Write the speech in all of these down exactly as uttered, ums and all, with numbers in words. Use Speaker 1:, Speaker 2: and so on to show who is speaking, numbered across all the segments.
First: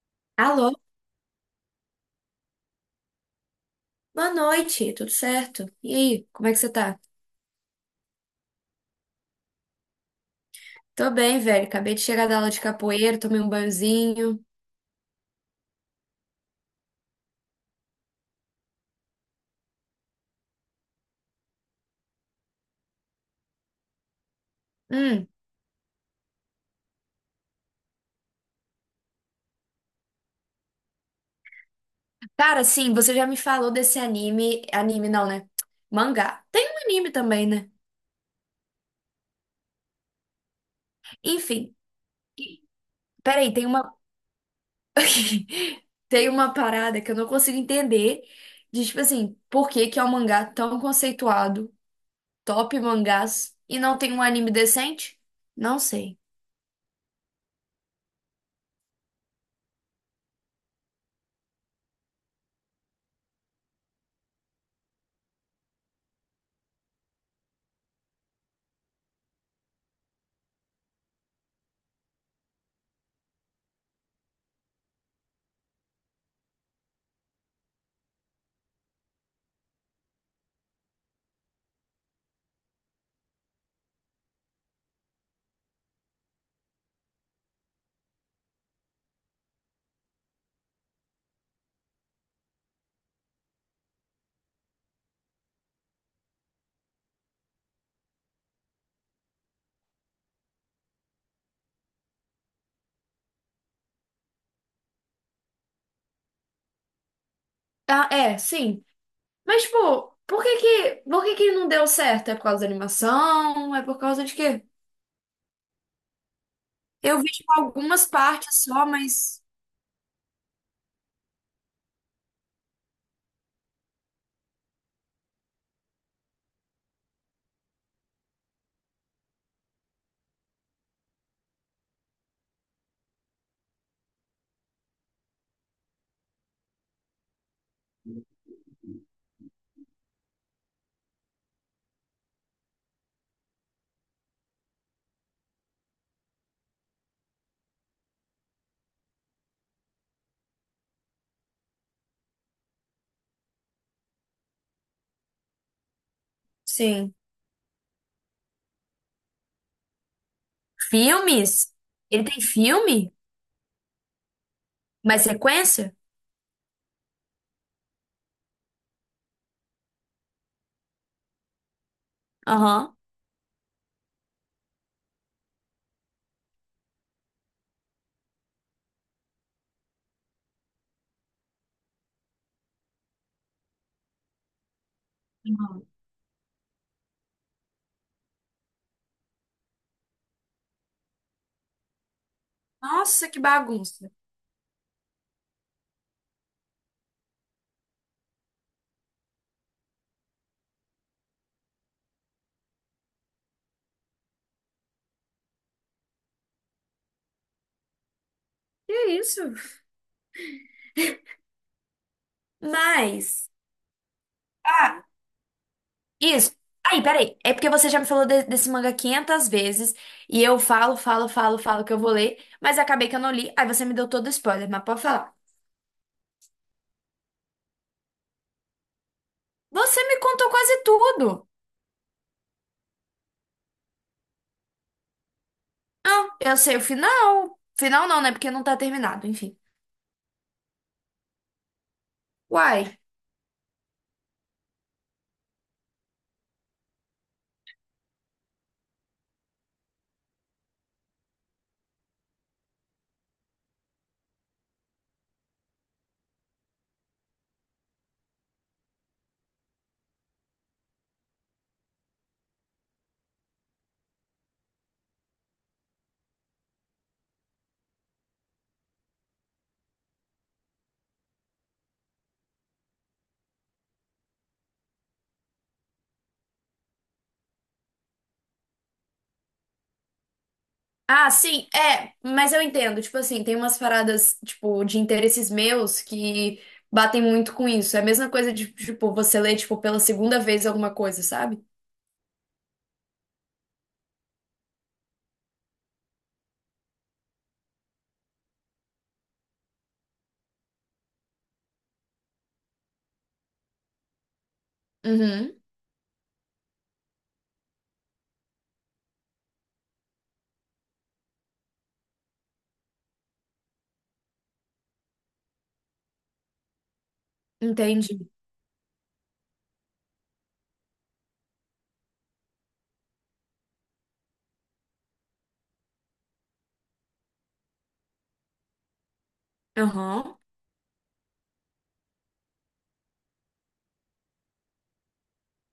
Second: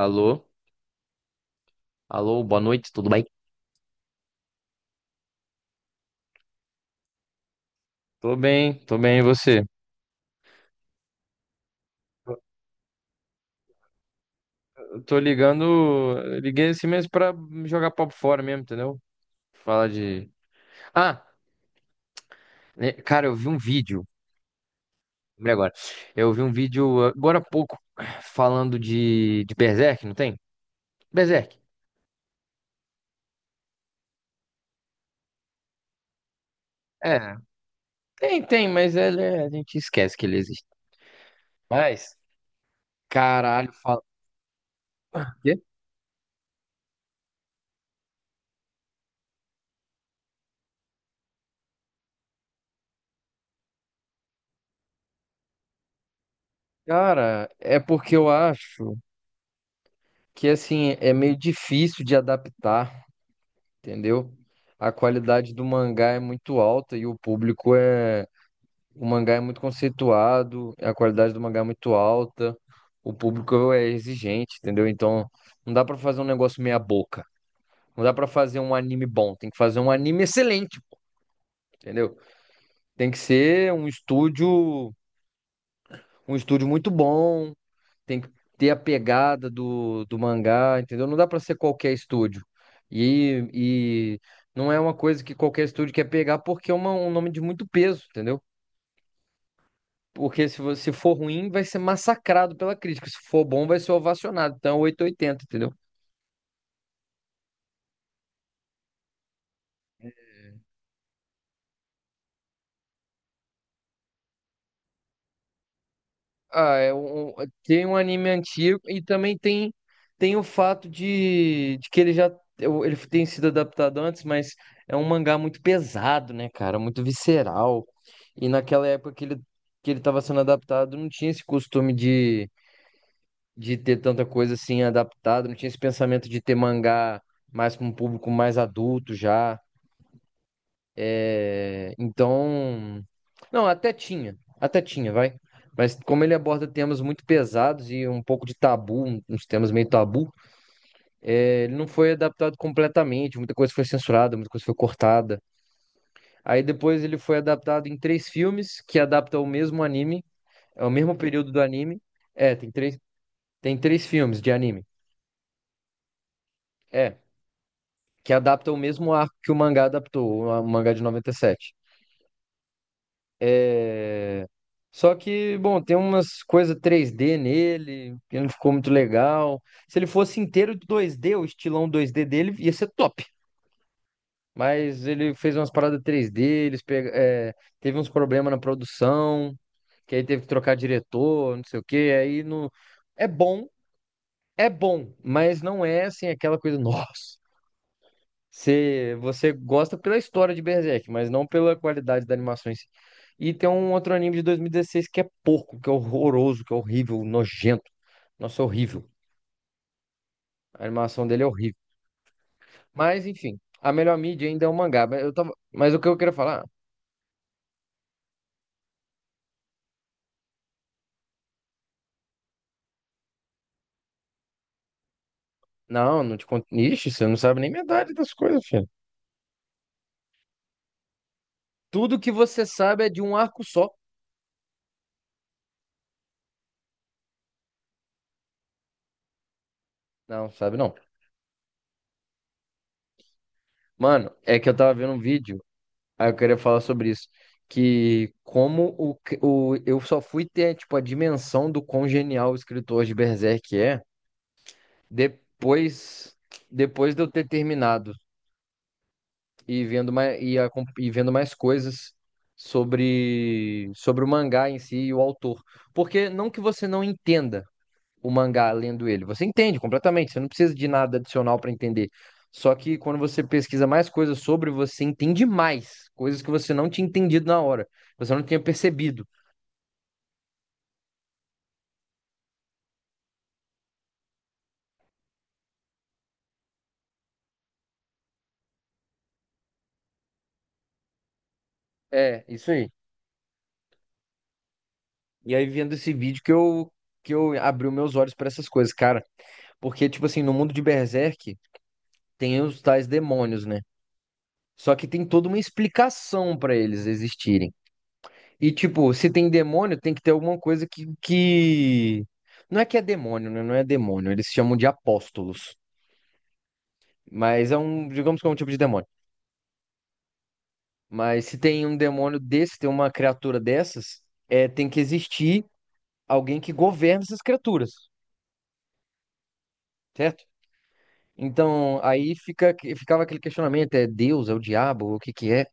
Speaker 1: Alô?
Speaker 2: Alô,
Speaker 1: Alô, boa noite, tudo bem?
Speaker 2: boa noite, tudo certo? E aí, como é que você tá?
Speaker 1: Tô bem, tô bem, e você?
Speaker 2: Tô bem, velho. Acabei de chegar da aula de capoeira, tomei um banhozinho.
Speaker 1: Eu tô ligando, eu liguei assim mesmo pra jogar papo fora mesmo, entendeu? Falar de... Ah, né, cara, eu vi um vídeo,
Speaker 2: Hum,
Speaker 1: lembrei agora. Eu vi um vídeo agora há pouco falando de, de Berserk, não tem? Berserk.
Speaker 2: cara, sim, você já me falou desse anime. Anime não, né? Mangá. Tem um anime
Speaker 1: É,
Speaker 2: também, né?
Speaker 1: tem, tem, mas ele é- a gente esquece que ele existe.
Speaker 2: Enfim,
Speaker 1: Mas,
Speaker 2: peraí, tem
Speaker 1: caralho,
Speaker 2: uma,
Speaker 1: fala... Quê?
Speaker 2: tem uma parada que eu não consigo entender. De tipo assim, por que que é um mangá tão conceituado, top mangás, e não tem um anime decente? Não sei.
Speaker 1: Cara, é porque eu acho que, assim, é meio difícil de adaptar, entendeu? A qualidade do mangá é muito alta e o público é. O mangá é muito conceituado, a qualidade do mangá é muito alta, o público é exigente, entendeu? Então, não dá pra fazer um negócio meia boca. Não dá pra fazer um anime bom, tem que fazer um anime excelente, entendeu? Tem que ser um estúdio, um estúdio muito bom, tem que ter a pegada do, do mangá, entendeu? Não dá pra ser qualquer estúdio. E, e não é uma coisa que qualquer estúdio quer pegar porque é uma- um nome de muito peso, entendeu? Porque se você for ruim, vai ser massacrado pela crítica. Se for bom, vai ser ovacionado. Então, é oitocentos e oitenta, entendeu?
Speaker 2: Ah, é, sim. Mas, tipo, por que que, por que que não deu certo? É por causa da animação? É por causa de quê?
Speaker 1: Ah, é
Speaker 2: Eu vi,
Speaker 1: um, um,
Speaker 2: tipo,
Speaker 1: tem um
Speaker 2: algumas
Speaker 1: anime
Speaker 2: partes
Speaker 1: antigo
Speaker 2: só,
Speaker 1: e também
Speaker 2: mas.
Speaker 1: tem, tem o fato de, de que ele já eu- ele tem sido adaptado antes, mas é um mangá muito pesado, né, cara? Muito visceral. E naquela época que ele, que ele estava sendo adaptado, não tinha esse costume de, de ter tanta coisa assim adaptada, não tinha esse pensamento de ter mangá mais para um público mais adulto já. Então, não, até tinha, até tinha, vai. Mas como ele aborda temas muito pesados e um pouco de tabu, um- uns temas meio tabu, é, ele não foi adaptado completamente, muita coisa foi censurada, muita coisa foi cortada. Aí depois
Speaker 2: Sim.
Speaker 1: ele foi adaptado em três filmes que adaptam o mesmo anime, é o mesmo período do
Speaker 2: Filmes?
Speaker 1: anime.
Speaker 2: Ele tem
Speaker 1: É, tem três,
Speaker 2: filme?
Speaker 1: tem três filmes de anime.
Speaker 2: Mais sequência?
Speaker 1: É, que adaptam o mesmo arco que o mangá adaptou, o mangá de noventa e sete.
Speaker 2: Aham.
Speaker 1: É... Só que, bom, tem umas coisas três D nele, que não ficou muito legal. Se ele fosse inteiro dois D, o estilão dois D dele ia ser top. Mas ele fez umas paradas três D, eles pega... é, teve uns problemas na produção, que aí teve que trocar diretor, não sei o quê. Aí não... É
Speaker 2: Nossa, que
Speaker 1: bom,
Speaker 2: bagunça.
Speaker 1: é bom, mas não é assim aquela coisa, nossa. Você, você gosta pela história de Berserk, mas não pela qualidade da animação em si. E tem um outro anime de dois mil e dezesseis que é porco, que é horroroso, que é horrível, nojento. Nossa, é
Speaker 2: Que
Speaker 1: horrível.
Speaker 2: isso?
Speaker 1: A animação dele é horrível. Mas,
Speaker 2: Mas.
Speaker 1: enfim, a melhor mídia ainda é o
Speaker 2: Ah,
Speaker 1: mangá. Mas, eu tava... mas o que eu queria
Speaker 2: isso.
Speaker 1: falar?
Speaker 2: Aí, peraí. É porque você já me falou de- desse manga quinhentas vezes. E eu falo, falo, falo, falo que eu vou ler. Mas acabei que eu não li. Aí você me deu todo o spoiler. Mas pode falar.
Speaker 1: Não, não te conto. Ixi, você não sabe nem metade das coisas, filho.
Speaker 2: Você me contou quase tudo.
Speaker 1: Tudo que você sabe é de um arco só.
Speaker 2: Ah, eu sei o final. Final não, né? Porque não tá terminado, enfim.
Speaker 1: Não, sabe não.
Speaker 2: Uai.
Speaker 1: Mano, é que eu tava vendo um vídeo. Aí eu queria falar sobre isso. Que como o, cri- o, eu só fui ter, tipo, a dimensão do quão genial o escritor de Berserk é depois, depois de eu ter terminado e vendo mais, e, a- e vendo mais coisas sobre, sobre o mangá em si e o autor. Porque não que você não entenda, o mangá lendo ele. Você entende completamente, você não precisa de nada adicional para entender. Só que quando você pesquisa mais coisas sobre, você entende mais coisas que você não tinha entendido na hora, você não tinha percebido.
Speaker 2: Ah, sim, é, mas eu entendo. Tipo assim, tem umas paradas, tipo, de interesses meus que batem muito com isso. É a mesma coisa de, tipo, você ler, tipo, pela segunda vez alguma coisa, sabe?
Speaker 1: É, isso aí. E aí vendo esse vídeo que eu que eu abri os meus olhos para essas coisas, cara, porque tipo assim, no mundo de Berserk tem os tais demônios, né? Só que tem toda
Speaker 2: Uhum,
Speaker 1: uma explicação para eles existirem. E, tipo, se tem demônio, tem que ter alguma coisa que, que... Não é que é demônio, né? Não é demônio. Eles chamam de apóstolos. Mas é um,
Speaker 2: entendi.
Speaker 1: digamos que é um tipo de demônio. Mas se tem um demônio desse, tem uma criatura dessas, é, tem que existir alguém que governa essas criaturas,
Speaker 2: Aham.
Speaker 1: certo? Então, aí fica, ficava aquele questionamento, é Deus, é o diabo, o que que é?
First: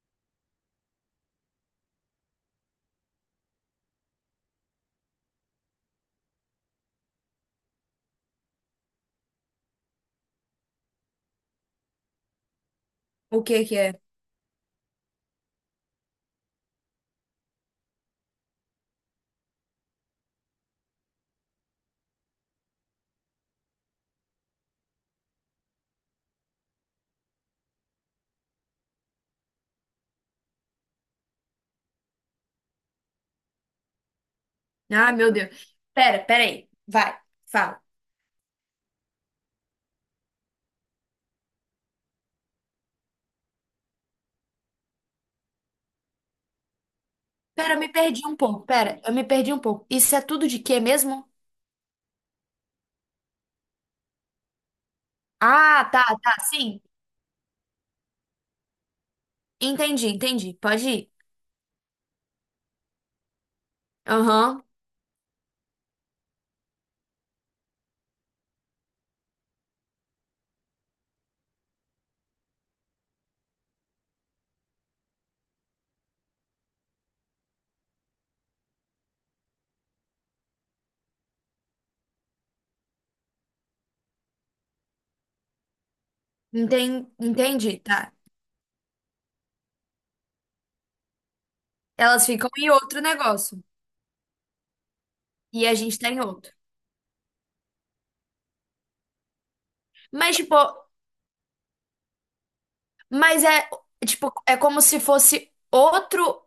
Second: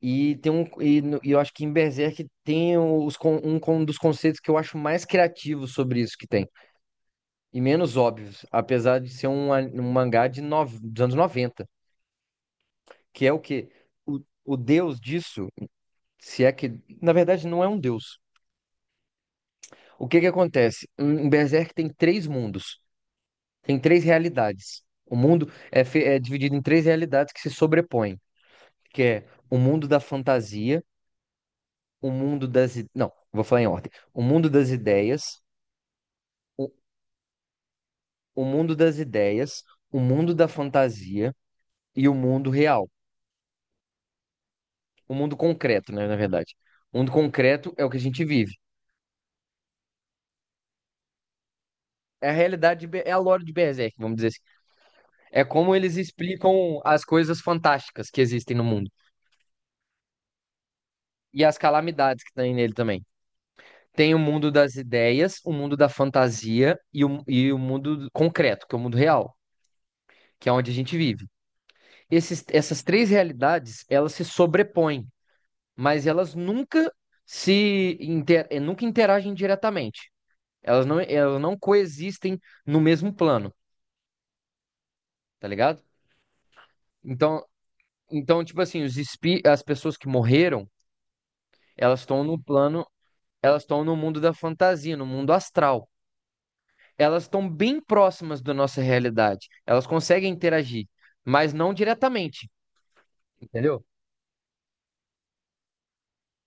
Speaker 1: E tem um, e, no- e eu acho que em Berserk tem os, con- um, con- dos conceitos que eu acho mais criativos sobre isso que tem, e menos óbvios, apesar de ser um, a- um mangá de nove- dos anos noventa, que é o
Speaker 2: O que
Speaker 1: quê?
Speaker 2: que é?
Speaker 1: O, o deus disso, se é que, na verdade, não é um deus. O que que acontece? Em em Berserk tem três mundos, tem três realidades. O mundo é, fe- é dividido em três realidades que se sobrepõem, que é o mundo da fantasia, o mundo das... i- não, vou falar em ordem. O mundo das
Speaker 2: Ah, meu
Speaker 1: ideias,
Speaker 2: Deus. Pera, pera
Speaker 1: o
Speaker 2: aí. Vai, fala.
Speaker 1: o mundo das ideias, o mundo da fantasia e o mundo real. O mundo concreto, né, na verdade. O mundo concreto
Speaker 2: Pera, eu
Speaker 1: é o
Speaker 2: me
Speaker 1: que a gente
Speaker 2: perdi um
Speaker 1: vive.
Speaker 2: pouco. Pera, eu me perdi um pouco. Isso é tudo de quê mesmo?
Speaker 1: É a realidade, de Be- é a lore de Berserk, vamos dizer assim. É como
Speaker 2: Ah,
Speaker 1: eles
Speaker 2: tá, tá,
Speaker 1: explicam
Speaker 2: sim.
Speaker 1: as coisas fantásticas que existem no mundo.
Speaker 2: Entendi, entendi. Pode ir.
Speaker 1: E as calamidades que tem nele também. Tem o mundo
Speaker 2: Aham.
Speaker 1: das ideias, o mundo da fantasia e o, e o mundo concreto, que é o mundo real, que é onde a gente vive. Esses, essas três realidades, elas se sobrepõem, mas elas nunca se inter- nunca interagem diretamente. Elas não, elas não coexistem no mesmo plano. Tá ligado?
Speaker 2: Enten-
Speaker 1: Então,
Speaker 2: Entendi, tá.
Speaker 1: então tipo assim, os espi as pessoas que morreram, elas estão
Speaker 2: Elas
Speaker 1: no
Speaker 2: ficam em
Speaker 1: plano,
Speaker 2: outro negócio
Speaker 1: elas estão no mundo da fantasia, no mundo
Speaker 2: e a
Speaker 1: astral.
Speaker 2: gente tá em outro.
Speaker 1: Elas estão bem próximas da nossa realidade. Elas conseguem
Speaker 2: Mas, tipo,
Speaker 1: interagir, mas não diretamente,
Speaker 2: mas é,
Speaker 1: entendeu?
Speaker 2: tipo, é como se fosse outro,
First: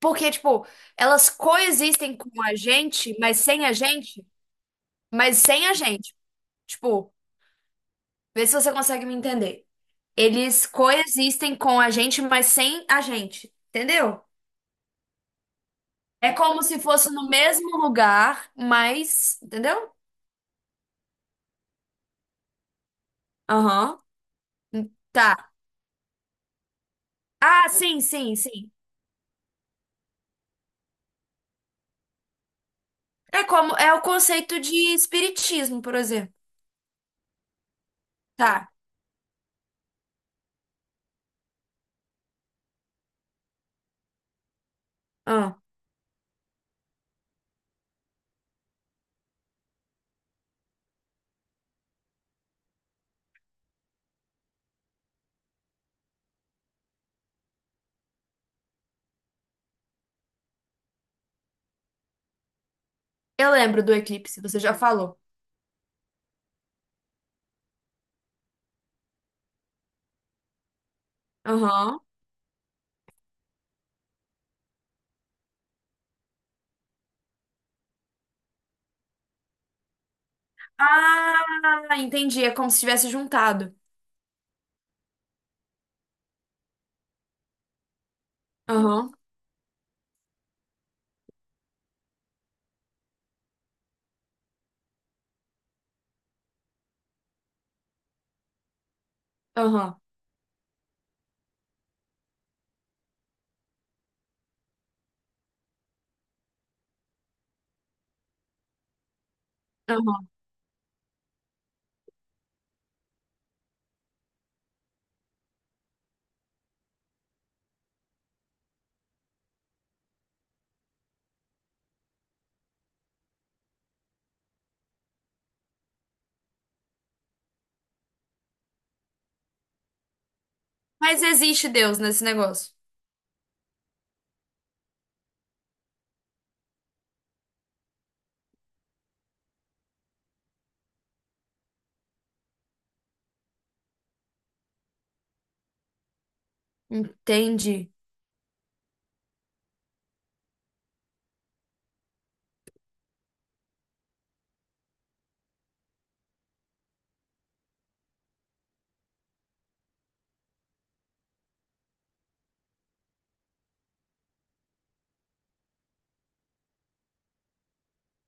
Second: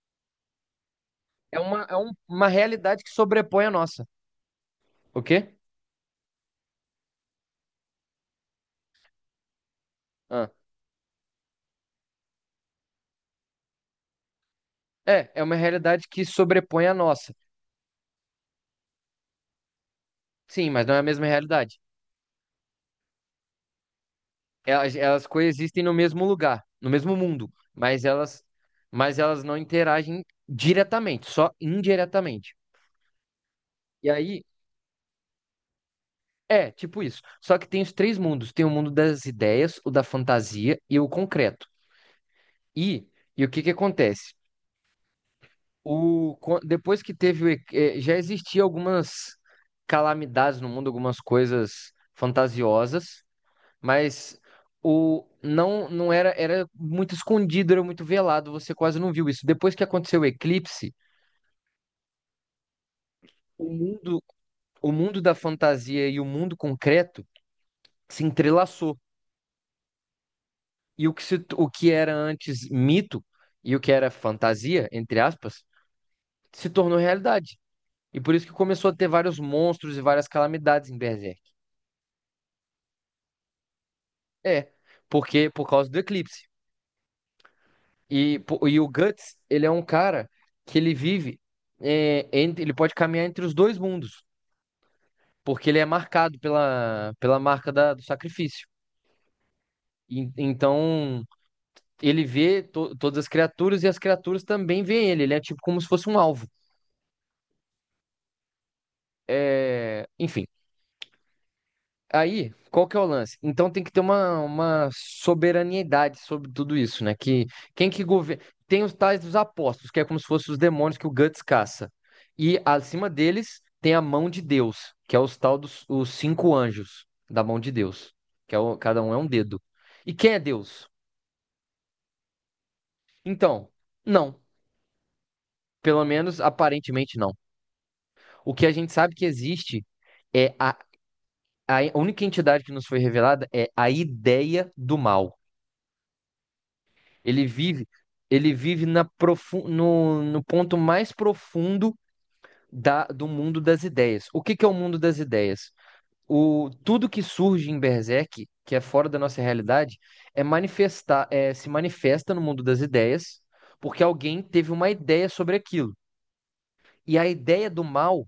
Speaker 2: porque, tipo, elas
Speaker 1: É uma, é um-
Speaker 2: coexistem com
Speaker 1: uma
Speaker 2: a
Speaker 1: realidade que
Speaker 2: gente, mas sem
Speaker 1: sobrepõe a
Speaker 2: a
Speaker 1: nossa.
Speaker 2: gente,
Speaker 1: O
Speaker 2: mas
Speaker 1: quê?
Speaker 2: sem a gente. Tipo, vê se você consegue me entender.
Speaker 1: Ah.
Speaker 2: Eles coexistem com a gente, mas sem a gente, entendeu?
Speaker 1: É, é uma realidade que
Speaker 2: É como se
Speaker 1: sobrepõe a
Speaker 2: fosse no
Speaker 1: nossa.
Speaker 2: mesmo lugar, mas, entendeu?
Speaker 1: Sim, mas não é a mesma realidade.
Speaker 2: Aham.
Speaker 1: elas, elas
Speaker 2: Tá.
Speaker 1: coexistem no mesmo lugar, no mesmo mundo,
Speaker 2: Ah, sim,
Speaker 1: mas
Speaker 2: sim,
Speaker 1: elas,
Speaker 2: sim.
Speaker 1: mas elas não interagem diretamente, só indiretamente.
Speaker 2: É como é o
Speaker 1: E aí,
Speaker 2: conceito de espiritismo, por exemplo.
Speaker 1: é, tipo isso. Só que tem os três mundos: tem o
Speaker 2: Tá.
Speaker 1: mundo das ideias, o da fantasia e o concreto. E, e, o que que acontece?
Speaker 2: Ah,
Speaker 1: O, co- depois que teve, o e- eh, já existiam algumas calamidades no mundo, algumas coisas fantasiosas. Mas o não não era era muito escondido, era muito velado, você quase não viu isso. Depois que aconteceu o eclipse,
Speaker 2: eu
Speaker 1: o
Speaker 2: lembro do
Speaker 1: mundo
Speaker 2: eclipse, você já
Speaker 1: o
Speaker 2: falou.
Speaker 1: mundo da fantasia e o mundo concreto se entrelaçou. E o que se, o que
Speaker 2: Aham.
Speaker 1: era antes mito e o que era fantasia, entre aspas, se tornou realidade. E por isso que começou a ter vários monstros e várias calamidades em Berserk.
Speaker 2: Ah, entendi. É como se tivesse juntado.
Speaker 1: É, porque por causa do eclipse. E, pô, e o
Speaker 2: Aham,
Speaker 1: Guts, ele é um cara que ele vive, é, entre, ele pode caminhar entre os dois mundos, porque ele é marcado pela, pela marca da- do sacrifício.
Speaker 2: aham,
Speaker 1: E então, ele vê to- todas as criaturas e as criaturas também veem ele. Ele é tipo como se fosse um alvo. É,
Speaker 2: aham.
Speaker 1: enfim. Aí, qual que é o lance? Então tem que ter uma, uma soberaniedade sobre tudo isso, né? Que quem que governa. Tem os tais dos apóstolos, que é como se fossem os demônios que o Guts caça. E acima deles tem a mão de Deus, que é os tal dos os cinco anjos da mão de Deus, que é o- cada um é um dedo. E quem é Deus?
Speaker 2: Mas existe Deus nesse negócio.
Speaker 1: Então, não. Pelo menos aparentemente não. O que a gente sabe que existe é a, a única entidade que nos foi revelada é a ideia do mal. Ele vive,
Speaker 2: Entendi,
Speaker 1: ele vive na profu no, no ponto mais profundo da, do mundo das ideias. O que que é o mundo das ideias? O, tudo que surge em Berserk, que é fora da nossa realidade, é manifestar, é, se manifesta no mundo das ideias, porque alguém teve uma ideia sobre aquilo. E a ideia do mal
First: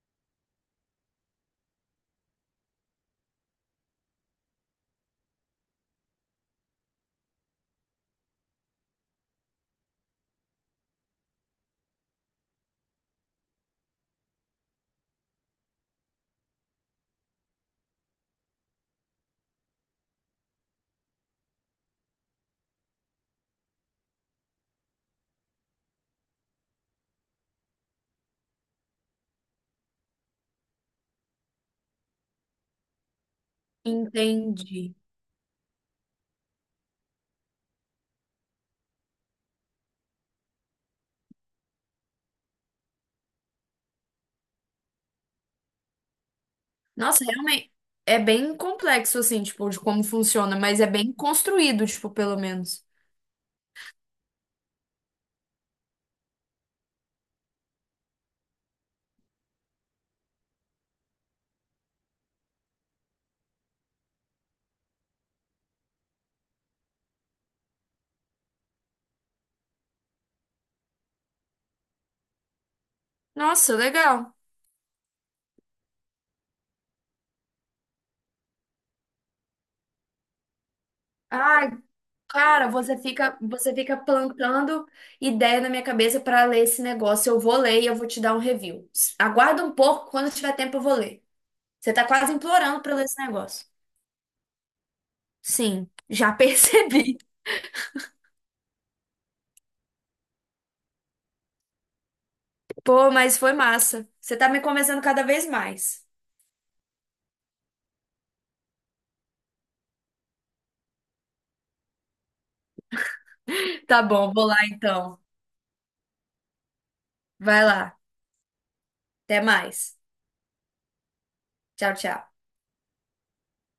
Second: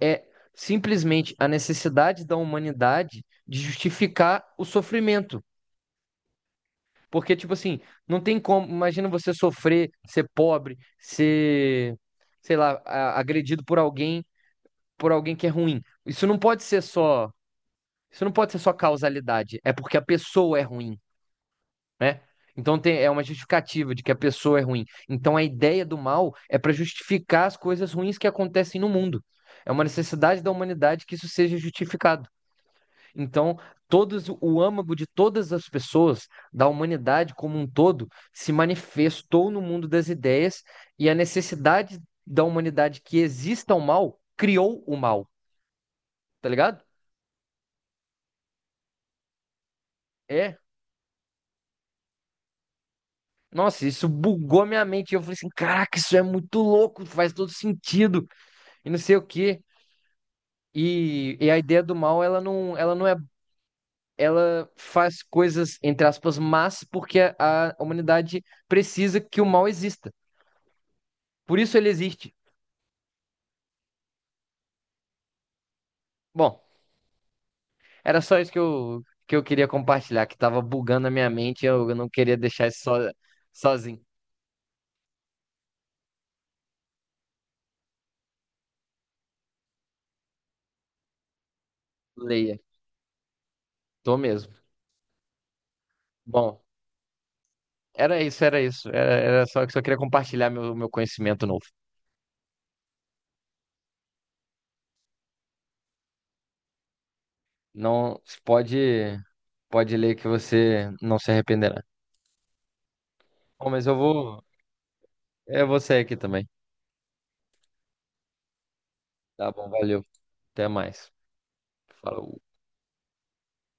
Speaker 1: é simplesmente a necessidade da humanidade de justificar o sofrimento. Porque, tipo assim, não tem como. Imagina você sofrer, ser pobre, ser, sei lá, a- agredido por alguém, por alguém que é ruim. Isso não pode ser só. Isso não pode ser só causalidade. É porque a pessoa é ruim, né? Então tem, é uma justificativa de que a pessoa é ruim. Então a ideia do mal é para justificar as coisas ruins que acontecem no mundo. É uma necessidade da humanidade que isso seja justificado. Então, todas, o
Speaker 2: entendi.
Speaker 1: âmago de todas as pessoas, da humanidade como um todo, se manifestou no mundo das ideias e a necessidade da humanidade que exista o mal criou o mal, tá ligado?
Speaker 2: Nossa, realmente é bem complexo, assim, tipo, de como
Speaker 1: É.
Speaker 2: funciona, mas é bem construído, tipo, pelo menos.
Speaker 1: Nossa, isso bugou minha mente. Eu falei assim: caraca, isso é muito louco, faz todo sentido, e não sei o quê. E, e a ideia do mal, ela não, ela não é. Ela faz coisas, entre aspas, mas porque a a humanidade precisa que o mal exista. Por isso ele existe.
Speaker 2: Nossa, legal.
Speaker 1: Bom, era só isso que eu, que eu queria compartilhar, que tava bugando a minha mente e
Speaker 2: Ai,
Speaker 1: eu eu não queria deixar
Speaker 2: cara,
Speaker 1: isso
Speaker 2: você
Speaker 1: so-
Speaker 2: fica, você fica
Speaker 1: sozinho.
Speaker 2: plantando ideia na minha cabeça para ler esse negócio. Eu vou ler e eu vou te dar um review. S- Aguarda um pouco, quando tiver tempo eu vou ler. Você tá quase
Speaker 1: Leia,
Speaker 2: implorando para ler esse negócio.
Speaker 1: tô mesmo.
Speaker 2: Sim, já
Speaker 1: Bom,
Speaker 2: percebi.
Speaker 1: era isso, era isso. Era, era só que só queria compartilhar meu, meu conhecimento novo.
Speaker 2: Pô, mas foi massa. Você tá me convencendo cada vez mais.
Speaker 1: Não, pode, pode ler que você não se arrependerá. Bom, mas eu
Speaker 2: Tá bom,
Speaker 1: vou,
Speaker 2: vou lá então.
Speaker 1: eu vou sair aqui também.
Speaker 2: Vai lá. Até
Speaker 1: Tá bom,
Speaker 2: mais.
Speaker 1: valeu. Até mais.
Speaker 2: Tchau, tchau.
Speaker 1: Falou.